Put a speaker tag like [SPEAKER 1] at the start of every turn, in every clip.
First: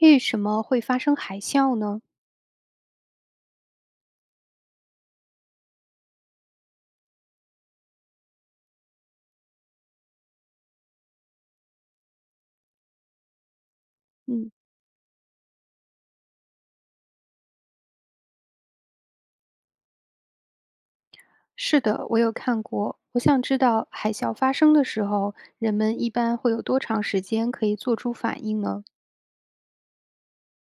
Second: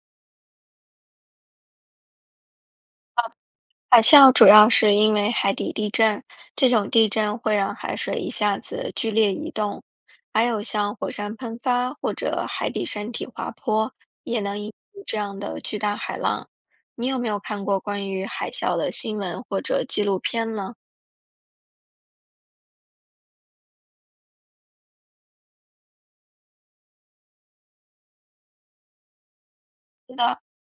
[SPEAKER 1] 为什么会发生海啸呢？
[SPEAKER 2] 海啸主要是因为海底地震，这种地震会让海水一下子剧烈移动，还有像火山喷发或者海底山体滑坡，也
[SPEAKER 1] 嗯，
[SPEAKER 2] 能引起这样的巨大海浪。你有没有看过关于海啸的新闻或者纪录片呢？
[SPEAKER 1] 是的，我有看过。我想知道海啸发生的时候，人们一般会有多长时间可以做出反应呢？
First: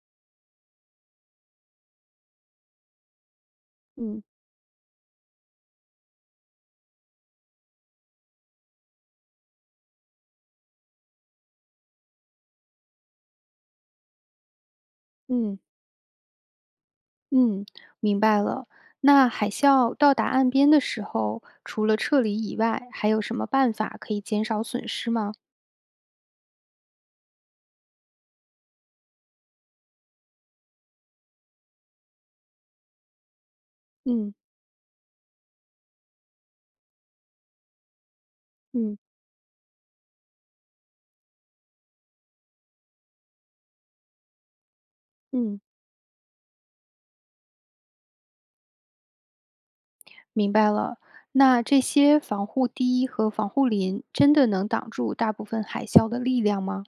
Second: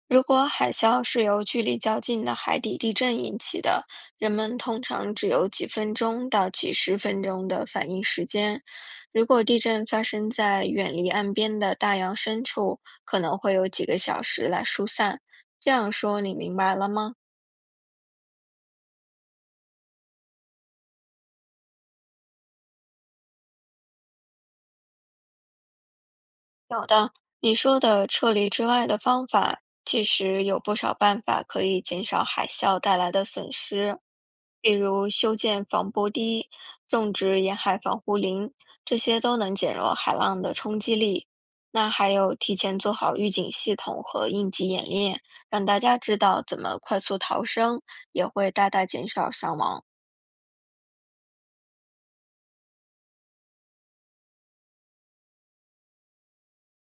[SPEAKER 2] 如果海啸是由距离较近的海底地震引起的，
[SPEAKER 1] 嗯
[SPEAKER 2] 人们通常只有几分钟到几十分钟的反应时间。如果地震发生在远离岸边的大洋深处，可能会有几个小时来疏散。
[SPEAKER 1] 嗯
[SPEAKER 2] 这样说你明白了吗？
[SPEAKER 1] 嗯，明白了。那海啸到达岸边的时候，除了撤离以外，还有什么办法可以减少损失吗？
[SPEAKER 2] 你说的撤离之外的方法，其实有不少办法可以减少海啸带来的损失，
[SPEAKER 1] 嗯
[SPEAKER 2] 比如修建防波堤、种植沿海防护林，这
[SPEAKER 1] 嗯
[SPEAKER 2] 些都能减弱海浪的冲击力。那还有提前做好预警系统和应急演练，
[SPEAKER 1] 嗯，
[SPEAKER 2] 让大家知道怎么快速逃生，也会大大减少伤亡。
[SPEAKER 1] 明白了。那这些防护堤和防护林真的能挡住大部分海啸的力量吗？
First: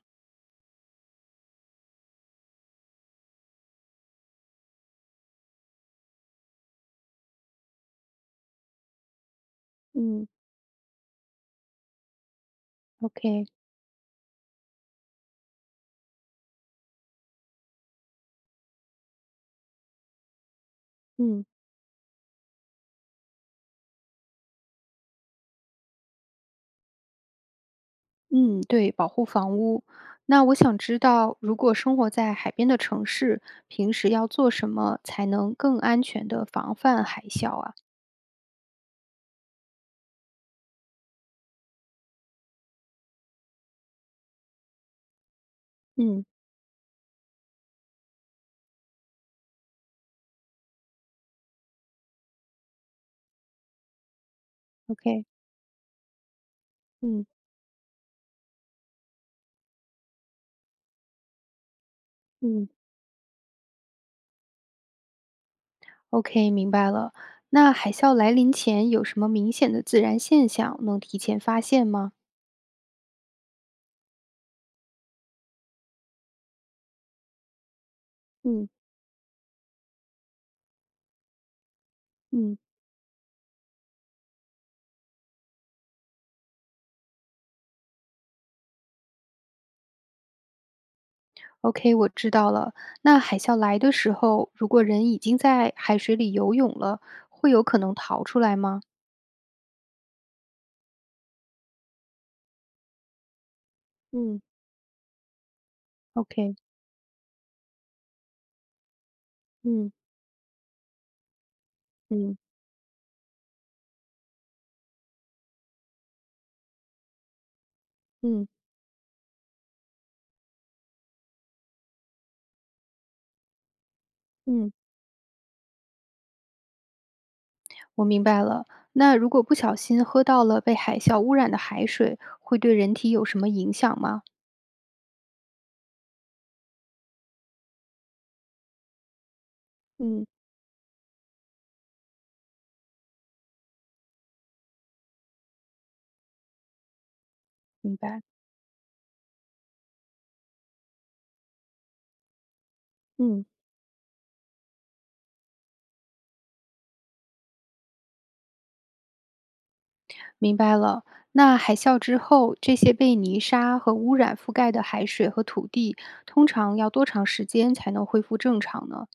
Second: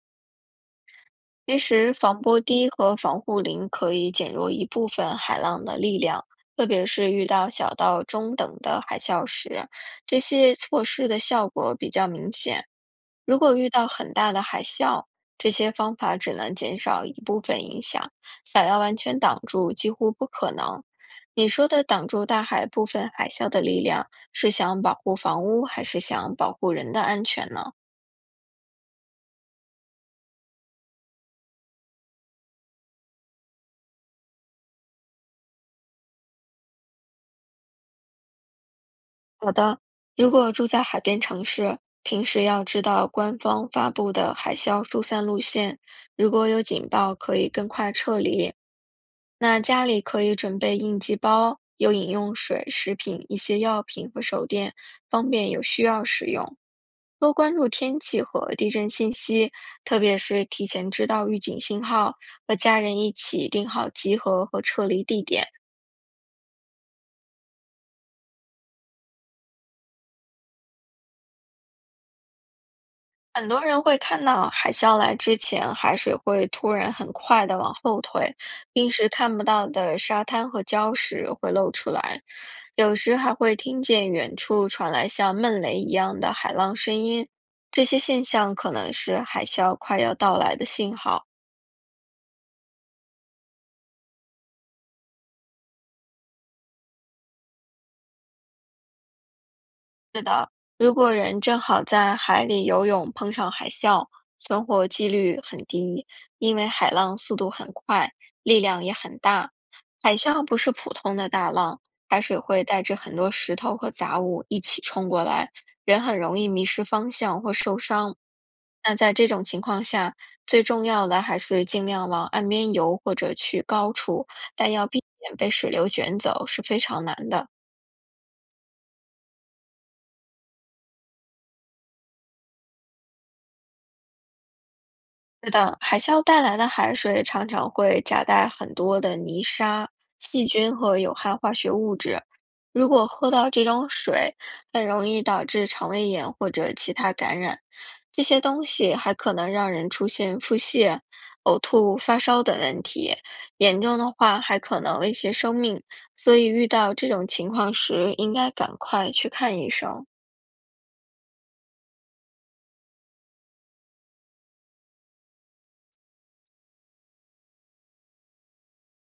[SPEAKER 2] 其实防波堤和防护林可以减弱一部分海浪的力量，特别是遇到小到中等的海啸时，这
[SPEAKER 1] 嗯
[SPEAKER 2] 些措施的效果比较明显。如
[SPEAKER 1] ，OK，
[SPEAKER 2] 果遇到很大的海啸，这些方法只能减少一部分影响，想要完全挡住几乎不可能。
[SPEAKER 1] 嗯。
[SPEAKER 2] 你说的挡住大海部分海啸的力量，是想保护房屋，还是想保护人的安全呢？
[SPEAKER 1] 嗯，对，保护房屋。那我想知道，如果生活在海边的城市，平时要做什么才能更安全的防范海啸啊？
[SPEAKER 2] 好的，如果住在海边城市，平时要知道官方发布的海啸疏散路线，
[SPEAKER 1] 嗯
[SPEAKER 2] 如果有警报，可以更快撤离。那家里可以准备应急包，有饮用水、食品、一些药品和手电，
[SPEAKER 1] ，OK，
[SPEAKER 2] 方便有需要使用。
[SPEAKER 1] 嗯
[SPEAKER 2] 多关注天气和地震信息，特别是提前知道预警信号，和
[SPEAKER 1] 嗯
[SPEAKER 2] 家人一起定好集合和撤离地点。
[SPEAKER 1] ，OK，明白了。那海啸来临前有什么明显的自然现象能提前发现吗？
[SPEAKER 2] 很多人会看到海啸来之前，海水会突然很快的往后退，
[SPEAKER 1] 嗯
[SPEAKER 2] 平时看不到的沙滩和礁石会露出来，
[SPEAKER 1] 嗯
[SPEAKER 2] 有时还会听见远处传来像闷雷一样的海浪声音。这些现象可能是海啸快要到来的信号。
[SPEAKER 1] ，OK，我知道了。那海啸来的时候，如果人已经在海水里游泳了，会有可能逃出来吗？
[SPEAKER 2] 如果人正好在海里游泳，碰上海啸，
[SPEAKER 1] 嗯
[SPEAKER 2] 存活几率很低，因
[SPEAKER 1] ，OK，
[SPEAKER 2] 为海浪速度很快，力量也很大。
[SPEAKER 1] 嗯
[SPEAKER 2] 海啸不是普通的大浪，海
[SPEAKER 1] 嗯
[SPEAKER 2] 水会带着很多石头和杂物一起冲过来，人很容易迷失方向或受伤。
[SPEAKER 1] 嗯
[SPEAKER 2] 那在这种情况下，最重要的还是尽量往岸边游或者去高处，但
[SPEAKER 1] 嗯。
[SPEAKER 2] 要避免被水流卷走是非常难的。
[SPEAKER 1] 我明白了。那如果不小心喝到了被海啸污染的海水，会对人体有什么影响吗？
[SPEAKER 2] 是的，海啸带来的海水常常会夹带很多的泥沙、
[SPEAKER 1] 嗯，
[SPEAKER 2] 细菌和有害化学物质。如果喝到这种水，很容易导致肠胃炎或者其他感染。
[SPEAKER 1] 明白，
[SPEAKER 2] 这些东西还可能让人出现腹泻、呕吐、发烧等问题，
[SPEAKER 1] 嗯，
[SPEAKER 2] 严重的话还可能威胁生命。所以遇到这种情况时，应该赶快去看医生。
[SPEAKER 1] 明白了。那海啸之后，这些被泥沙和污染覆盖的海水和土地，通常要多长时间才能恢复正常呢？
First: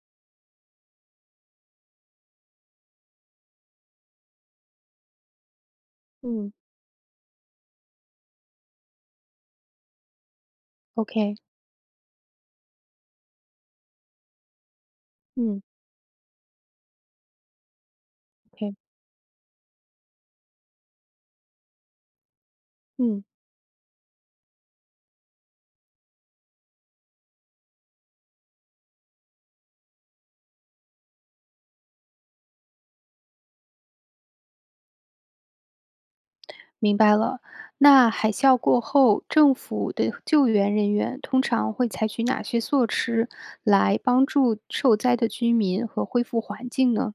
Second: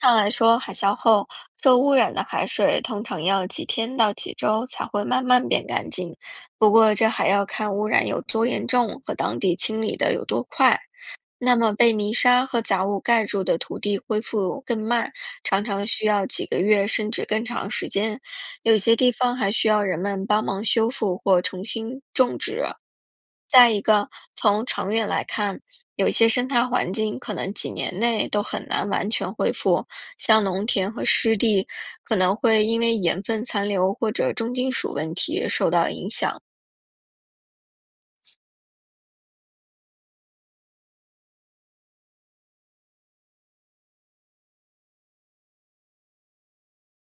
[SPEAKER 2] 上来说，海啸后受污染的海水通常要几天到几周才会慢慢变干净。
[SPEAKER 1] 嗯
[SPEAKER 2] 不过，这还要看污染有多严重和当地清理的有多快。
[SPEAKER 1] ，OK，
[SPEAKER 2] 那么被泥沙和杂物盖住的土地恢复更慢，常
[SPEAKER 1] 嗯
[SPEAKER 2] 常需要几个月甚至更长时间。
[SPEAKER 1] ，OK，
[SPEAKER 2] 有些地方还需要人们帮忙修复或重新种植。
[SPEAKER 1] 嗯。
[SPEAKER 2] 再一个，从长远来看，有些生态环境可能几年内都很难完全恢复，像农田和湿地可能会因为盐分残留或者重金属问题受到影响。
[SPEAKER 1] 明白了。那海啸过后，政府的救援人员通常会采取哪些措施来帮助受灾的居民和恢复环境呢？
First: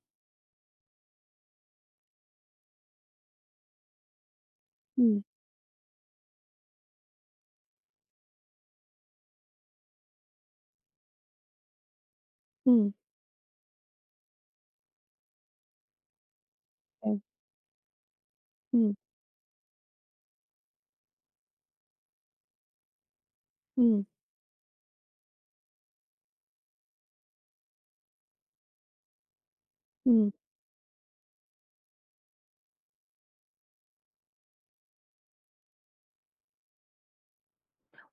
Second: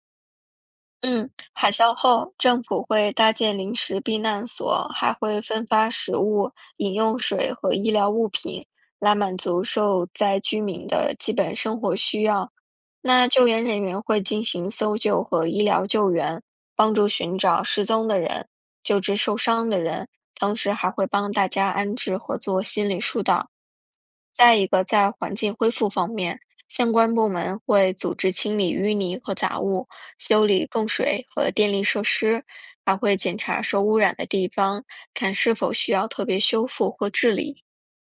[SPEAKER 2] 嗯，海啸后，政府会搭建临时避难所，还
[SPEAKER 1] 嗯
[SPEAKER 2] 会分发食物、饮用水和医疗物品，来满足受灾居民的基本生活需要。
[SPEAKER 1] 嗯
[SPEAKER 2] 那救援人员会进行搜救和医疗救援，帮助
[SPEAKER 1] 嗯
[SPEAKER 2] 寻找失踪的人，
[SPEAKER 1] 嗯
[SPEAKER 2] 救治受伤的人，同时还会帮大家安置和做心理疏导。
[SPEAKER 1] 嗯
[SPEAKER 2] 再一个，在环境恢复方面，相关部门会组织清理淤泥和杂物，
[SPEAKER 1] 嗯，
[SPEAKER 2] 修理供水和电力设施，还会检查受污染的地方，看是否需要特别修复或治理。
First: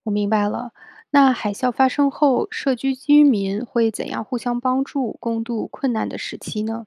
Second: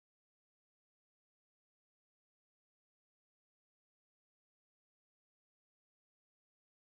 [SPEAKER 1] 我明白了。那海啸发生后，社区居民会怎样互相帮助，共度困难的时期呢？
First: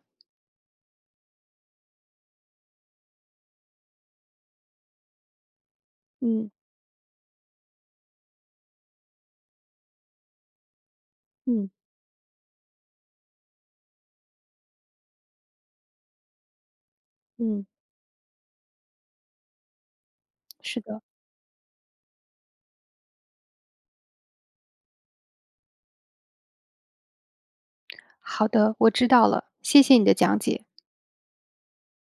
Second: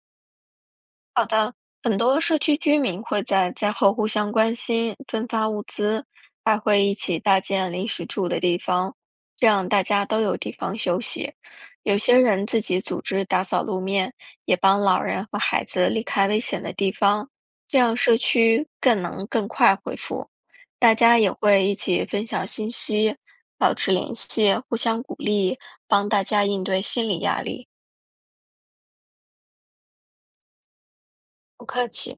[SPEAKER 2] 很多社区居民会在灾后互相关心，分发物资，
[SPEAKER 1] 嗯
[SPEAKER 2] 还会一起搭建临时住的地方，这样大家都有地方休息。
[SPEAKER 1] 嗯
[SPEAKER 2] 有些人自己组织打扫路面，也帮老人和孩子离开危险的地方，
[SPEAKER 1] 嗯，
[SPEAKER 2] 这样社区更能更快恢复。
[SPEAKER 1] 是
[SPEAKER 2] 大
[SPEAKER 1] 的，
[SPEAKER 2] 家也会一起分享信息，保持联系，互相鼓励，帮大家应对心理压力。
[SPEAKER 1] 好的，我知道了，谢谢你的讲解。
[SPEAKER 2] 不客气。